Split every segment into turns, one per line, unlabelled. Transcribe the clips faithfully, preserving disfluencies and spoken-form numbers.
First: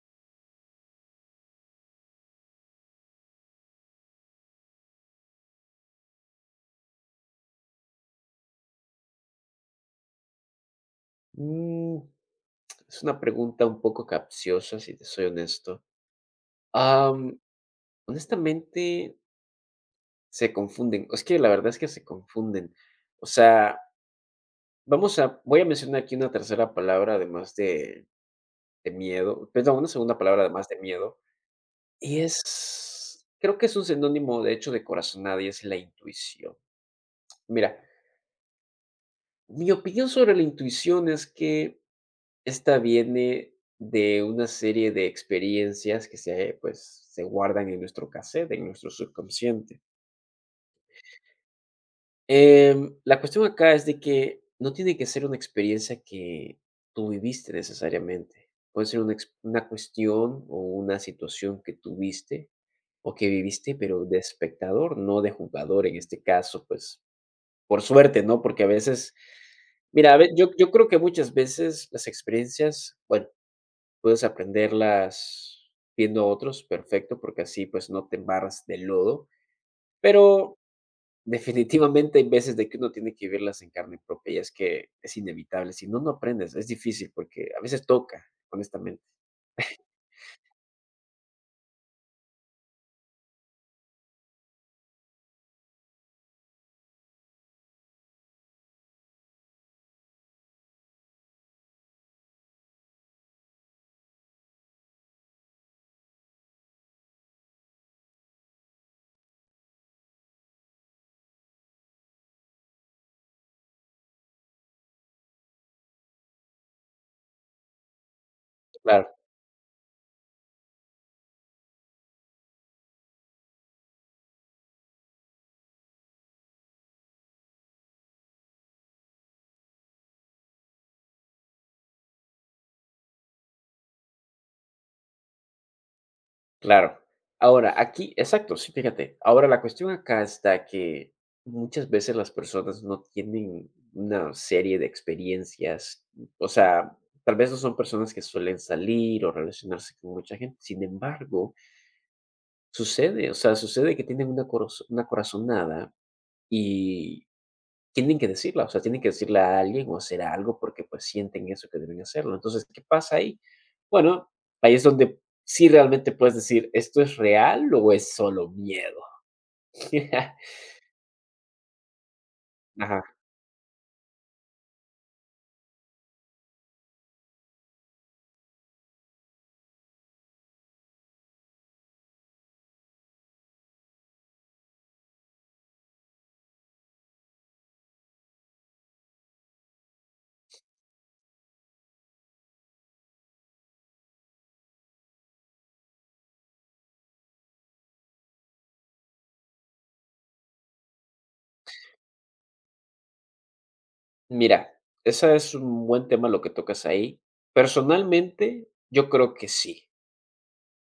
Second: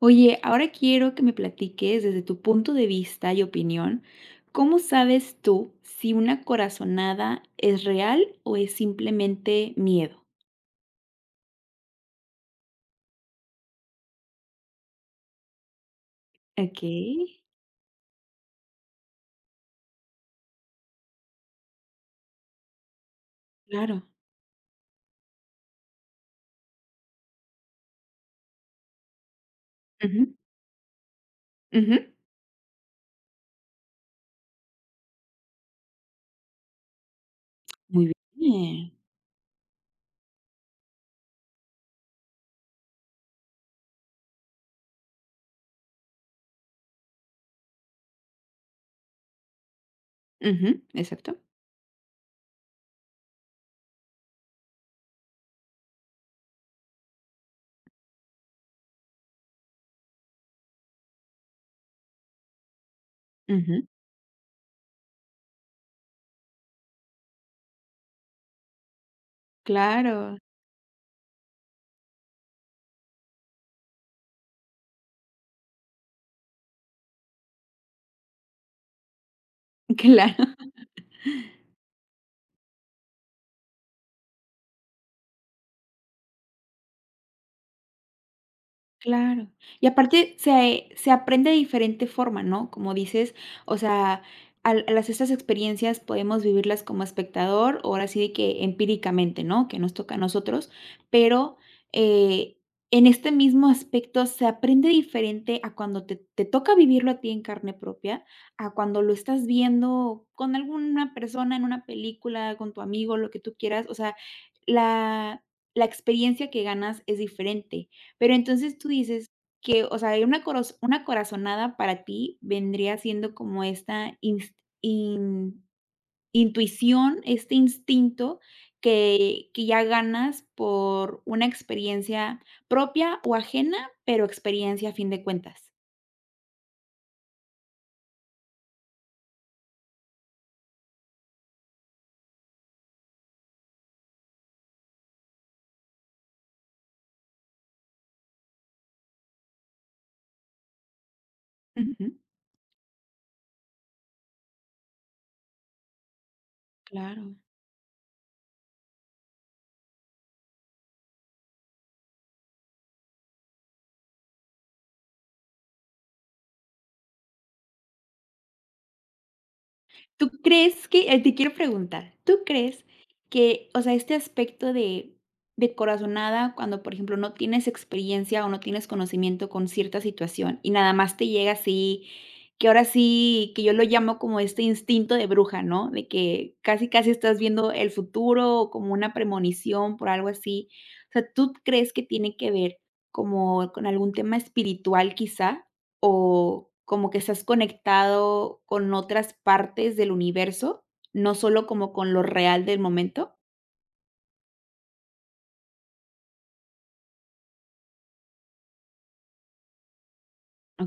Oye, ahora quiero que me platiques desde tu punto de vista y opinión, ¿cómo sabes tú si una corazonada es real o es simplemente miedo?
Mm, es una pregunta un poco capciosa, si te soy honesto.
Okey,
Am, honestamente, se confunden. Es que la verdad es que se confunden. O sea,
claro.
vamos a, voy a mencionar aquí una tercera palabra además de, de miedo, perdón, una segunda
Ujú,
palabra además de miedo.
ujú.
Y es, creo que es un sinónimo de hecho de corazonada y es la intuición. Mira,
Muy bien.
mi opinión sobre la intuición es que esta viene de una serie de experiencias que se, pues, se guardan en nuestro cassette, en nuestro subconsciente.
Ujú, exacto.
Em, la cuestión acá es de que no tiene que ser una experiencia que tú viviste necesariamente. Puede ser una, ex- una cuestión o una situación que tuviste o que viviste,
Ujú,
pero de espectador, no de jugador. En este caso, pues, por suerte, ¿no? Porque a veces, mira, a ve-
claro,
yo, yo creo que muchas veces las experiencias, bueno, puedes aprenderlas viendo a otros, perfecto, porque así, pues, no te embarras de lodo,
claro.
pero definitivamente hay veces de que uno tiene que vivirlas en carne propia, y es que es inevitable, si no, no aprendes, es difícil porque a veces toca, honestamente.
Claro. Y aparte se se aprende de diferente forma, ¿no? Como dices, o sea, al a las estas experiencias podemos vivirlas como espectador, o ahora sí de que empíricamente, ¿no? Que nos toca a nosotros, pero, eh, en este mismo aspecto se aprende diferente a cuando te te toca vivirlo a ti en carne propia, a cuando lo estás viendo con alguna persona en una película, con tu amigo, lo que tú quieras, o sea, la la experiencia que ganas es diferente. Pero entonces tú
Claro,
dices que, o sea, hay una coraz una corazonada para ti vendría siendo como esta ins in intuición, este instinto que que ya ganas por una experiencia propia o ajena, pero experiencia a fin de cuentas.
claro. Ahora, aquí exacto, sí, fíjate. Ahora, la cuestión acá está que muchas veces las personas no tienen una serie de experiencias, o sea, tal vez no son personas que suelen salir o relacionarse con mucha gente, sin embargo,
Ujú.
sucede. O sea, sucede que tienen una coraz una corazonada y
Claro.
tienen que decirla, o sea, tienen que decirle a alguien o hacer algo porque, pues, sienten eso que deben hacerlo. Entonces, ¿qué pasa ahí? Bueno, ahí es donde sí realmente puedes decir, ¿esto es real o es solo miedo?
¿Tú crees que? Eh, te quiero preguntar, ¿tú crees
Ajá.
que, o sea, este aspecto de de corazonada cuando, por ejemplo, no tienes experiencia o no tienes conocimiento con cierta situación y nada más te llega así, que ahora sí, que yo lo llamo como este instinto de bruja, ¿no? De que casi, casi estás viendo el futuro o como una premonición por algo así. O sea, ¿tú crees que tiene que ver como con algún tema espiritual, quizá? O como que estás conectado con otras partes del universo, no solo como con lo real del momento.
Mira, esa es un buen tema lo que tocas ahí. Personalmente, yo creo que sí,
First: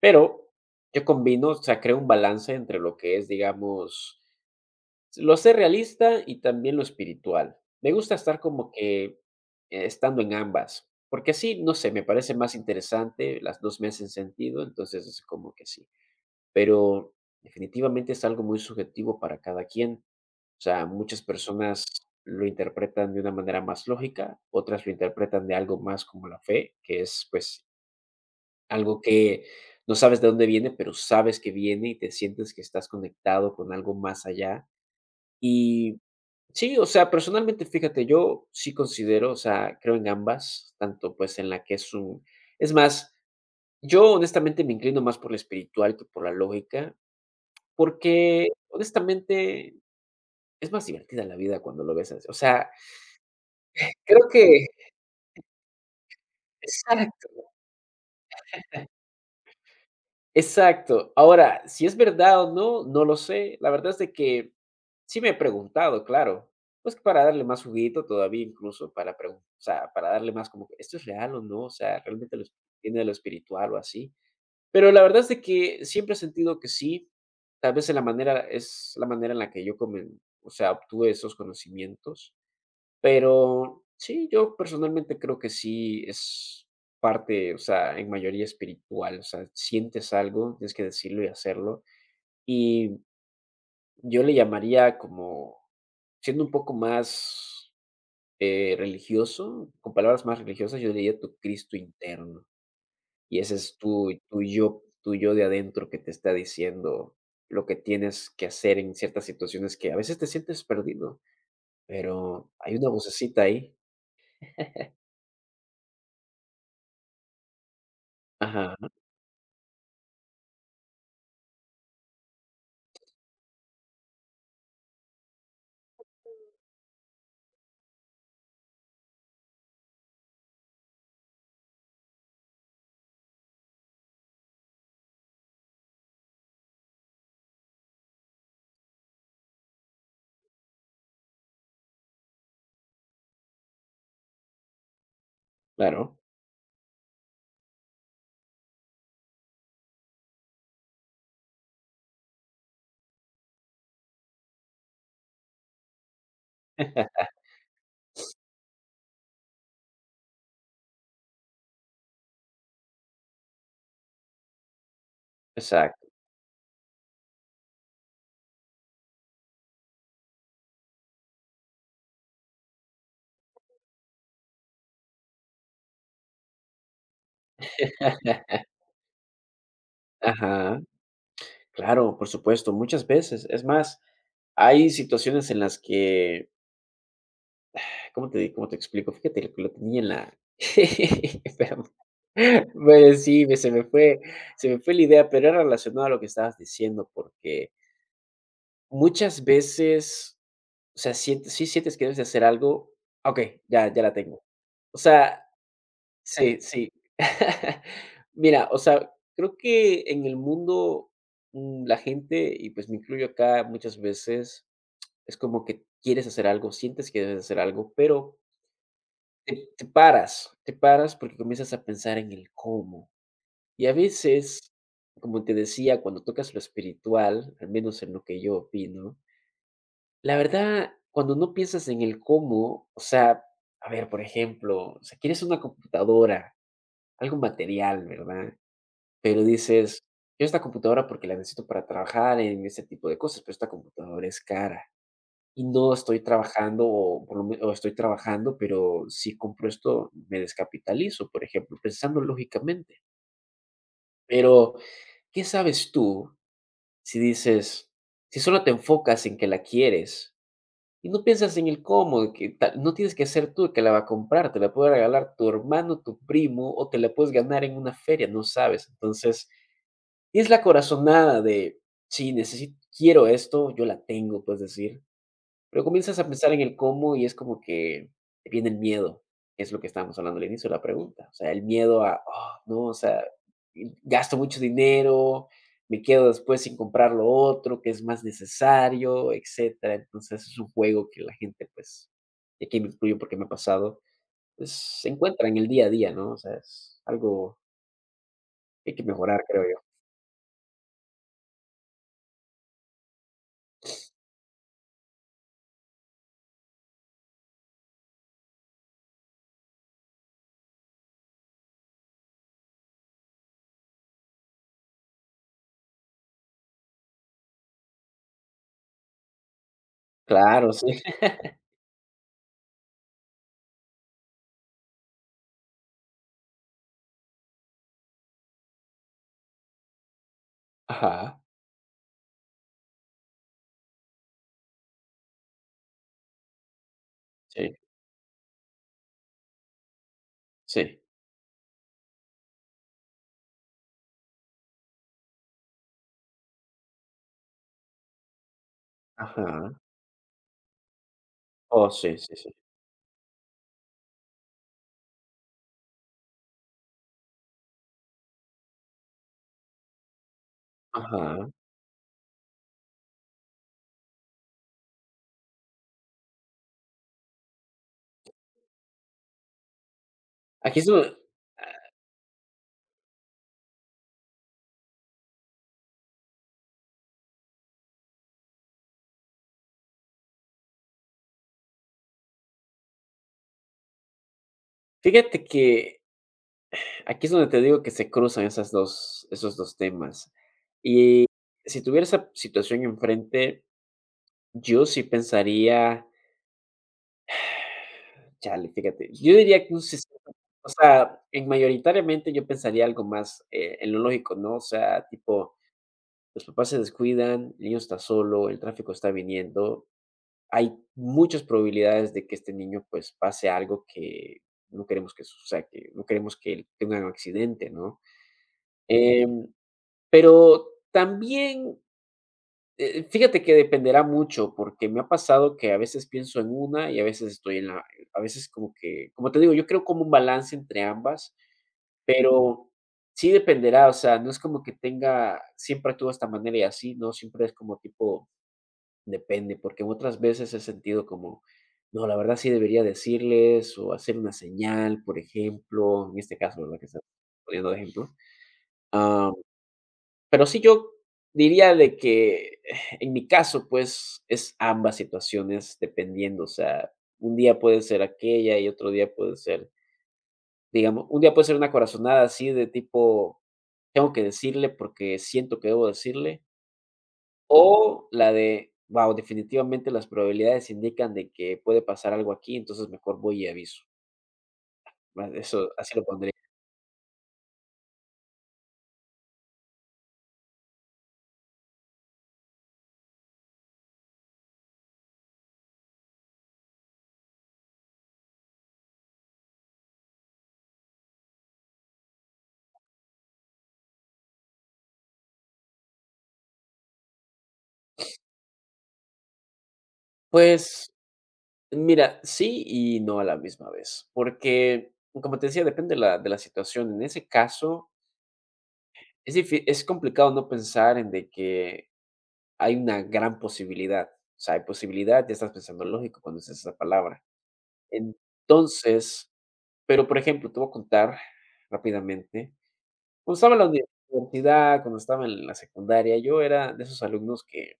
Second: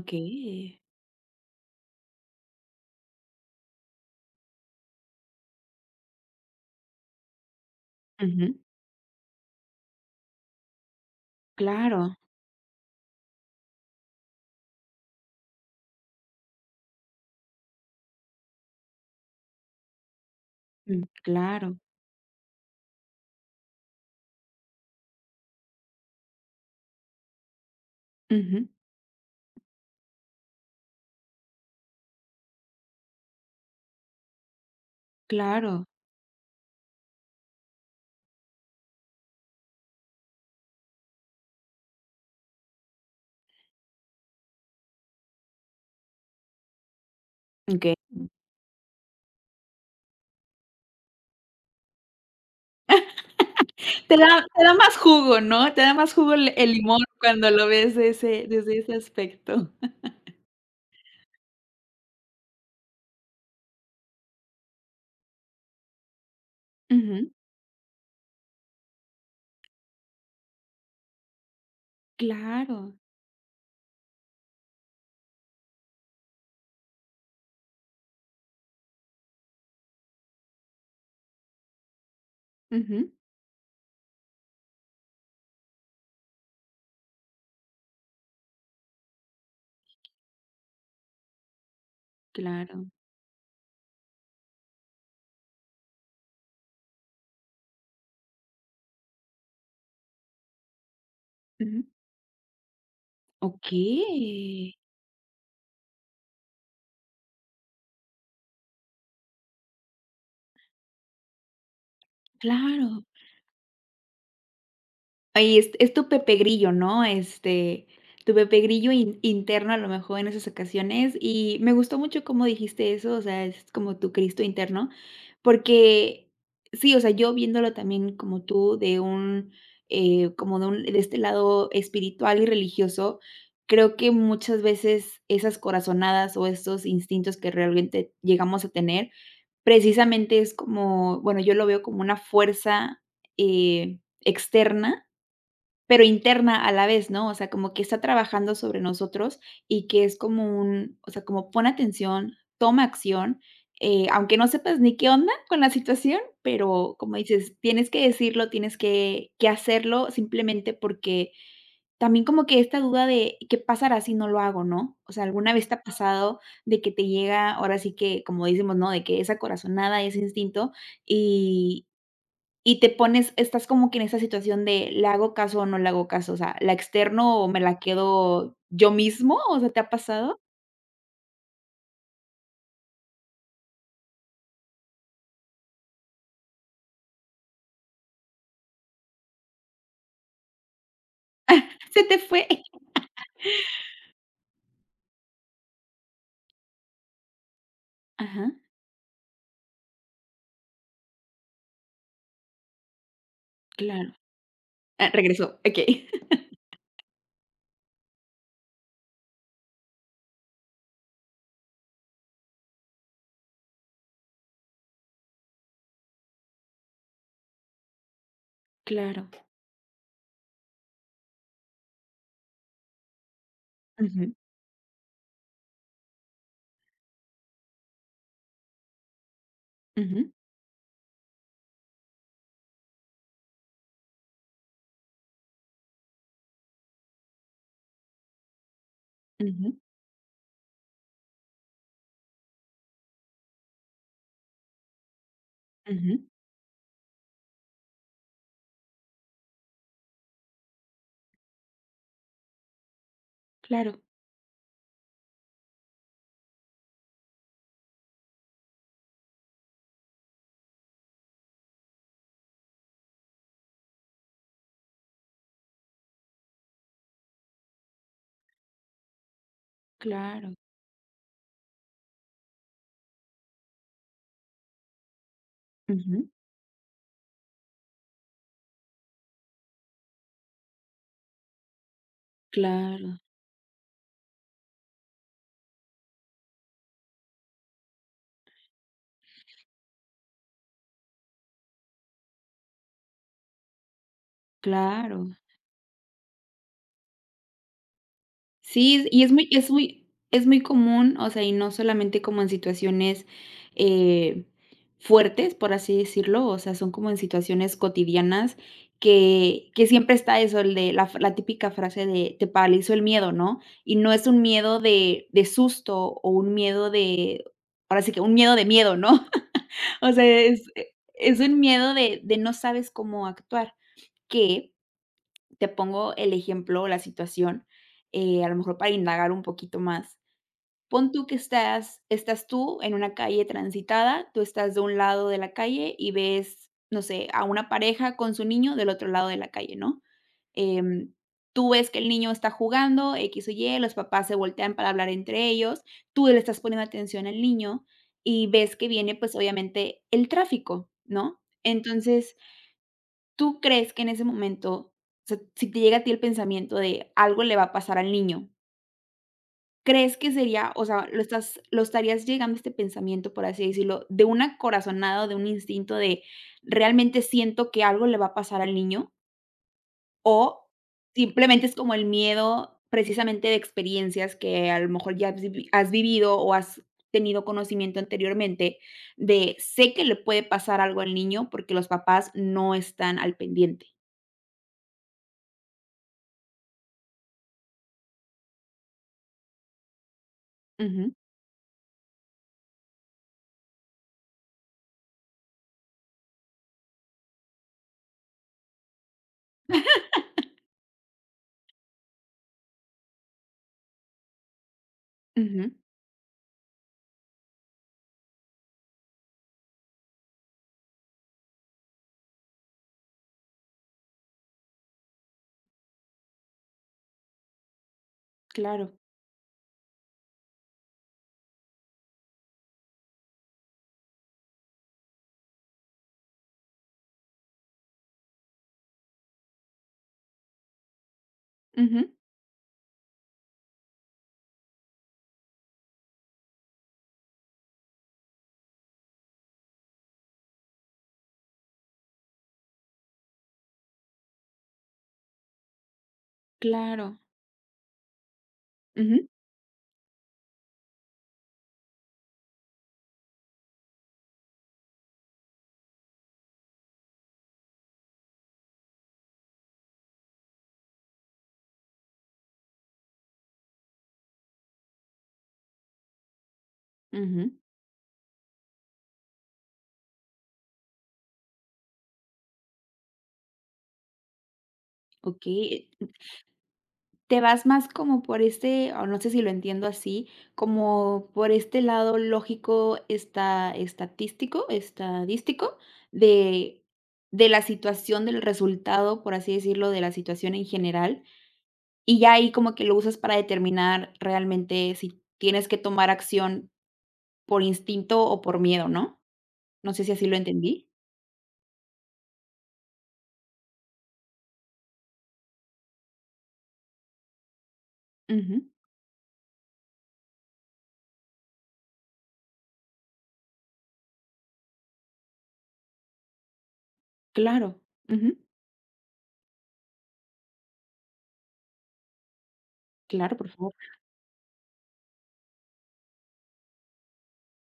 pero yo combino, o sea, creo un balance entre lo que es, digamos, lo sé, realista y también lo espiritual. Me gusta estar
Ujú.
como que eh, estando en ambas, porque así, no sé, me
Claro.
parece más interesante, las dos me hacen sentido, entonces es como que sí. Pero definitivamente es algo muy subjetivo para cada quien. O sea,
Mm,
muchas
claro.
personas lo interpretan de una manera más lógica, otras lo interpretan de algo más como la fe, que es, pues,
Ujú.
algo que no sabes de dónde viene, pero sabes que viene y te sientes que estás conectado con algo más allá.
Claro.
Y sí, o sea, personalmente, fíjate, yo sí considero, o sea, creo en ambas, tanto pues en la que es un... Es más, yo honestamente me inclino más por la espiritual que por la lógica,
Okey.
porque honestamente es más divertida la vida cuando lo ves así. O sea,
Te
creo
da te
que...
da más jugo, ¿no? Te da más jugo el el limón
Exacto.
cuando lo ves de ese desde ese aspecto.
Exacto. Ahora, si es verdad o no, no lo sé. La verdad es de que sí me he preguntado, claro. Pues para
Ujú.
darle más juguito todavía incluso, para pregun o sea, para darle más como, que, ¿esto es real o no? O sea, realmente lo es,
Claro.
viene de lo espiritual o así. Pero la verdad es de que siempre he sentido que sí. Tal vez en la manera es la manera en la que yo comen o sea, obtuve esos conocimientos.
Ujú.
Pero sí, yo personalmente creo que sí es parte, o sea, en mayoría espiritual, o sea, sientes algo, tienes que decirlo y hacerlo.
Claro.
Y yo le llamaría como, siendo un poco más eh, religioso, con palabras más religiosas, yo diría tu Cristo
Ujú.
interno. Y ese es tu, tu
Okey.
yo, tu yo de adentro que te está diciendo lo que tienes que hacer en ciertas situaciones que a veces te sientes perdido, pero hay una
Claro.
vocecita ahí.
Ahí es es tu Pepe Grillo, ¿no? Este, tu Pepe
Ajá,
Grillo in interno, a lo mejor, en esas ocasiones. Y me gustó mucho cómo dijiste eso, o sea, es como tu Cristo interno, porque sí, o sea, yo viéndolo también como tú, de un, eh, como de un de este lado espiritual y religioso, creo que muchas veces esas corazonadas o estos instintos que realmente llegamos a tener, precisamente es como, bueno, yo lo veo como una fuerza, eh, externa pero
claro.
interna a la vez, ¿no? O sea, como que está trabajando sobre nosotros y que es como un, o sea, como pon atención, toma acción, eh, aunque no sepas ni qué onda con la situación, pero como dices, tienes que decirlo, tienes que que hacerlo simplemente porque también como que esta duda de qué pasará si no lo hago, ¿no? O sea, ¿alguna vez te ha
Exacto.
pasado de que te llega, ahora sí que, como decimos, ¿no? De que esa corazonada, ese instinto, y y te pones estás como que en esa situación de, ¿le hago caso o no le hago caso? O sea, ¿la externo o me la quedo yo mismo? O sea, ¿te ha pasado?
Ajá. Claro, por supuesto, muchas veces. Es más, hay situaciones en las que, ¿cómo te di cómo te explico? Fíjate lo que lo tenía en la espérame.
Se te fue.
Bueno, sí, me se me fue se me fue la idea, pero era relacionado a lo que estabas diciendo, porque
Ajá,
muchas veces, o sea, sientes sí sientes que debes de hacer algo. Okey, ya ya la
claro.
tengo. O
Ah,
sea,
regresó, okey.
sí, sí. Mira, o sea, creo que en el mundo, mm, la gente, y pues me incluyo acá muchas veces, es como que quieres hacer algo, sientes que debes hacer algo, pero
Claro.
te, te paras, te paras porque comienzas a pensar en el cómo. Y a
Ujú,
veces, como te decía, cuando tocas lo espiritual, al menos en lo que yo opino,
ujú,
la verdad, cuando no piensas en el cómo, o sea, a ver, por ejemplo, o sea, quieres una computadora, algo material, ¿verdad? Pero
ujú,
dices: "Quiero esta computadora porque la necesito para trabajar en este tipo de cosas, pero esta computadora es cara, y no estoy
ujú.
trabajando, o por lo me o estoy trabajando, pero si compro esto, me descapitalizo", por ejemplo, pensando lógicamente.
Claro,
Pero, ¿qué sabes tú si dices si solo te enfocas en que la quieres y no piensas en el cómo, de que tal, no tienes que ser tú el que la va a comprar, te la puede regalar tu hermano, tu primo, o te la puedes ganar en una feria, no sabes? Entonces, es
claro.
la corazonada de, sí, necesito quiero esto, yo la tengo, puedes decir, pero comienzas a
Ujú.
pensar en el cómo y es como que te viene el miedo, es lo que estábamos hablando al inicio de la pregunta, o sea, el miedo a, ah, no, o
Claro,
sea, y gasto mucho dinero, me quedo después sin comprar lo otro que es más necesario, etcétera. Entonces, es un juego que la gente, pues, y aquí me incluyo porque me ha pasado, pues, se
claro.
encuentra en el día a día, ¿no? O sea, es algo que hay que
Sí, y es
mejorar,
muy
creo
es
yo.
muy es muy común, o sea, y no solamente como en situaciones, eh, fuertes, por así decirlo, o sea, son como en situaciones cotidianas que que siempre está eso, el de la f la típica frase de: "Te paralizó el miedo", ¿no? Y no es un miedo de de susto o un miedo de ahora sí que un miedo de miedo, ¿no? O sea, es
Claro, sí.
es un miedo de de no sabes cómo actuar, que te pongo el ejemplo o la situación, eh, a lo mejor para indagar un poquito más. Pon tú que
Ajá,
estás estás tú en una calle transitada, tú estás de un lado de la calle y ves, no sé, a una
sí.
pareja con su niño del otro lado de la calle, ¿no?
Sí,
Em, Tú ves que el niño está jugando, x o y los papás se voltean para hablar entre ellos, tú le estás poniendo atención al niño y ves que viene, pues,
ajá.
obviamente el tráfico, ¿no?
Oh, sí, sí,
Entonces,
sí.
¿tú crees que en ese momento, o sea, si te llega a ti el pensamiento de algo le va a pasar al niño, crees que sería, o sea, lo
Ajá.
estás, lo estarías llegando este pensamiento, por así decirlo, de una corazonada, de un instinto de realmente siento que algo le va a pasar al niño? ¿O
Aquí es donde, ah,
simplemente es como el miedo precisamente de experiencias que a lo mejor ya has vivi- has vivido o has tenido conocimiento anteriormente de sé que le puede pasar algo al niño porque los papás no están al pendiente?
fíjate que aquí es donde te digo que se cruzan esas dos, esos dos temas.
Ujú,
Y si tuviera esa situación enfrente, yo sí pensaría, chale, fíjate, yo diría que un sesenta, o sea, en mayoritariamente yo pensaría algo más, eh, en lo lógico, ¿no? O sea, tipo,
ujú.
los papás se descuidan, el niño está solo, el tráfico está viniendo, hay muchas probabilidades de que este niño, pues, pase algo que no queremos que suceda, que no queremos que él tenga un accidente, ¿no?
Claro.
Em, pero también, eh, fíjate que dependerá mucho, porque me ha pasado que a veces pienso en una y a veces estoy en la a veces como que, como te digo, yo creo como un balance entre ambas,
Ujú,
pero sí dependerá, o sea, no es como que tenga siempre actúo de esta manera y así, ¿no? Siempre es como tipo. Depende, porque otras veces he sentido como, no, la verdad sí debería decirles o hacer una señal, por ejemplo, en este caso, ¿verdad? Que está
claro.
poniendo de ejemplo.
Ujú,
Ah, pero sí yo diría de que en mi caso, pues, es ambas situaciones dependiendo, o sea, un día puede ser aquella y otro día puede ser, digamos, un día puede ser una corazonada así de tipo, tengo que decirle porque siento que debo decirle,
ujú.
o la de: "Wow, definitivamente las probabilidades indican de que puede pasar algo aquí, entonces mejor voy y aviso". Va,
Okey,
eso así lo pondría.
te vas más como por este, o no sé si lo entiendo así, como por este lado lógico, está estatístico estadístico de de la situación, del resultado, por así decirlo, de la situación en general, y ya ahí como que lo usas para determinar realmente si tienes que tomar acción por instinto o por miedo, ¿no? No sé si así lo entendí.
Pues, mira, sí y no a la misma vez, porque, como te decía, depende de la de la situación. En ese caso,
Ujú.
es difí es complicado no pensar en de que hay una gran posibilidad. O sea, hay posibilidad, ya estás pensando lógico cuando dices esa palabra.
Claro. Ujú.
Entonces, pero, por ejemplo, te voy a contar rápidamente. Cuando
Claro, por
estaba en la
favor.
uni- universidad, cuando estaba en la secundaria, yo era de esos alumnos que,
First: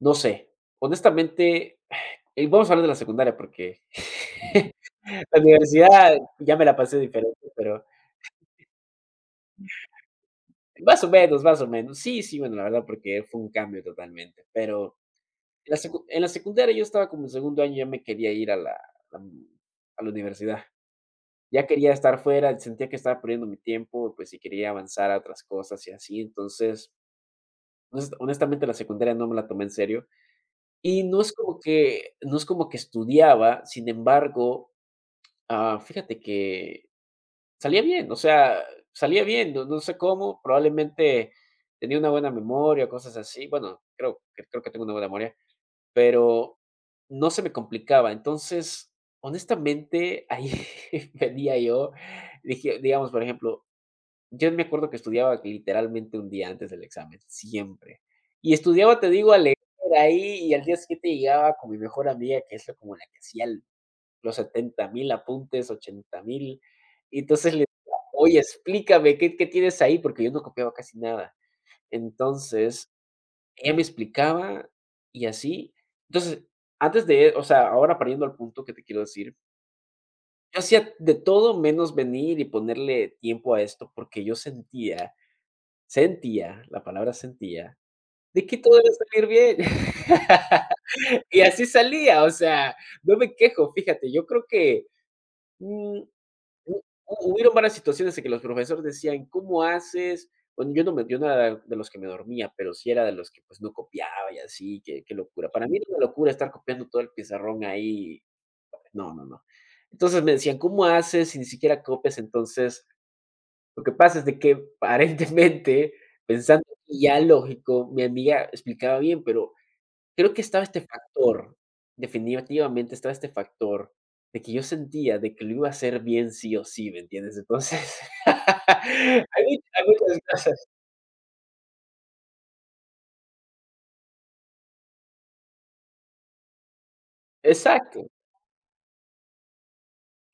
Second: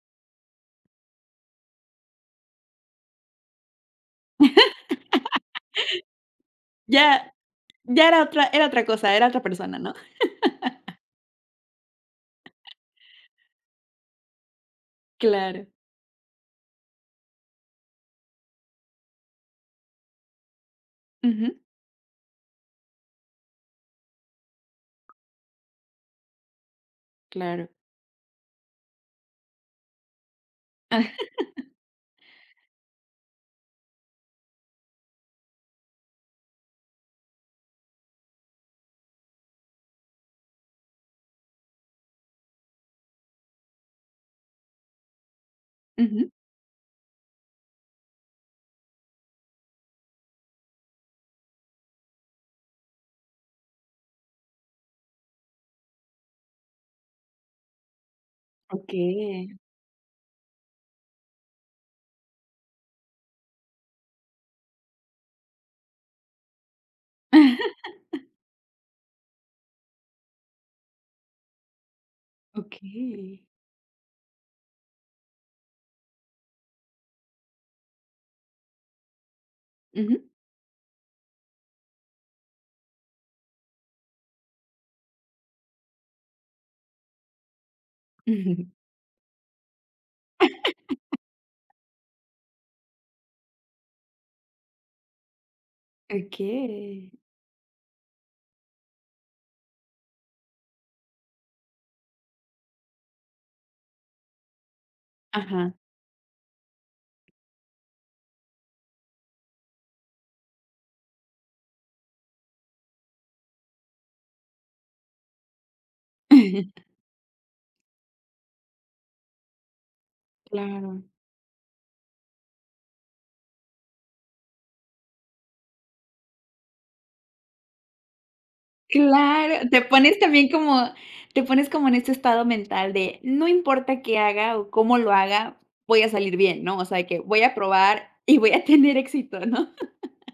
no sé, honestamente, y vamos a hablar de la secundaria, porque la universidad ya me la pasé
Ya
diferente, pero
ya era otra era otra cosa, era otra persona, ¿no?
más o menos, más o menos. Sí, sí, bueno, la verdad, porque fue un cambio totalmente, pero
Claro.
en la secu en la secundaria yo estaba como en segundo año, ya me quería ir a la la a la universidad.
Ujú.
Ya quería estar fuera, sentía que estaba perdiendo mi tiempo, pues, y quería avanzar a otras cosas y así. Entonces,
Claro.
honest honestamente, la secundaria no me la tomé en serio. Y
Ah,
no es como que no es como que estudiaba, sin embargo, ah, fíjate que salía bien, o sea, salía bien, no no sé cómo, probablemente tenía una buena memoria, cosas así. Bueno, creo que creo que tengo una buena memoria,
ujú.
pero no se me complicaba. Entonces, honestamente, ahí venía yo, dije, digamos, por ejemplo, yo me acuerdo que estudiaba literalmente un día antes del examen, siempre. Y estudiaba, te digo, a
Okey.
leer ahí y al día siguiente llegaba con mi mejor amiga, que es la como la que hacía el los setenta mil apuntes, ochenta mil. Y entonces le decía: "Oye, explícame, ¿qué qué tienes ahí?", porque yo no copiaba casi nada. Entonces,
Okey.
ella me explicaba y así. Entonces, antes de o sea, ahora pariendo al punto que te quiero decir,
Ujú.
yo hacía de todo menos venir y ponerle tiempo a esto, porque yo sentía, sentía, la palabra sentía, de que todo iba a salir bien. Y así salía, o sea, no me quejo, fíjate, yo creo que, mm, hu
Okey.
hu hubieron varias situaciones en que los profesores decían: "¿Cómo haces?". Bueno, yo no me yo no era de los que me dormía, pero sí era de los que, pues, no copiaba y así, qué qué locura. Para
Ajá.
mí era una locura estar copiando todo el pizarrón ahí. No, no, no. Entonces me decían: "¿Cómo haces si ni siquiera copias?". Entonces lo que pasa es de que aparentemente, pensando ya lógico, mi amiga explicaba bien, pero creo que estaba este
Claro.
factor, definitivamente estaba este factor de que yo sentía de que lo iba a hacer bien sí o sí, ¿me entiendes? Entonces, hay mu
Claro, te
hay
pones
muchas
también
cosas.
como te pones como en este estado mental de: "No importa qué haga o cómo lo haga, voy a salir bien", ¿no? O sea, que voy a probar
Exacto,
y voy a tener éxito, ¿no?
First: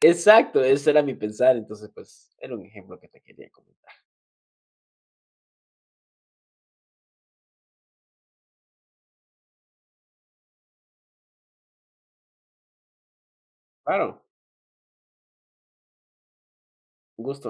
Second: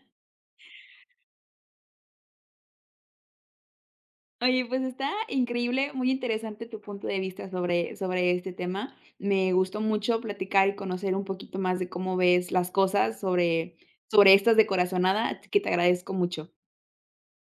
exacto, ese era mi pensar, entonces, pues, era un ejemplo que te quería comentar.
Oye, pues está increíble, muy interesante tu punto de vista sobre, sobre este tema. Me gustó mucho platicar y conocer un poquito más de cómo ves las cosas sobre,
Claro,
sobre estas de así que te agradezco mucho.
un gusto.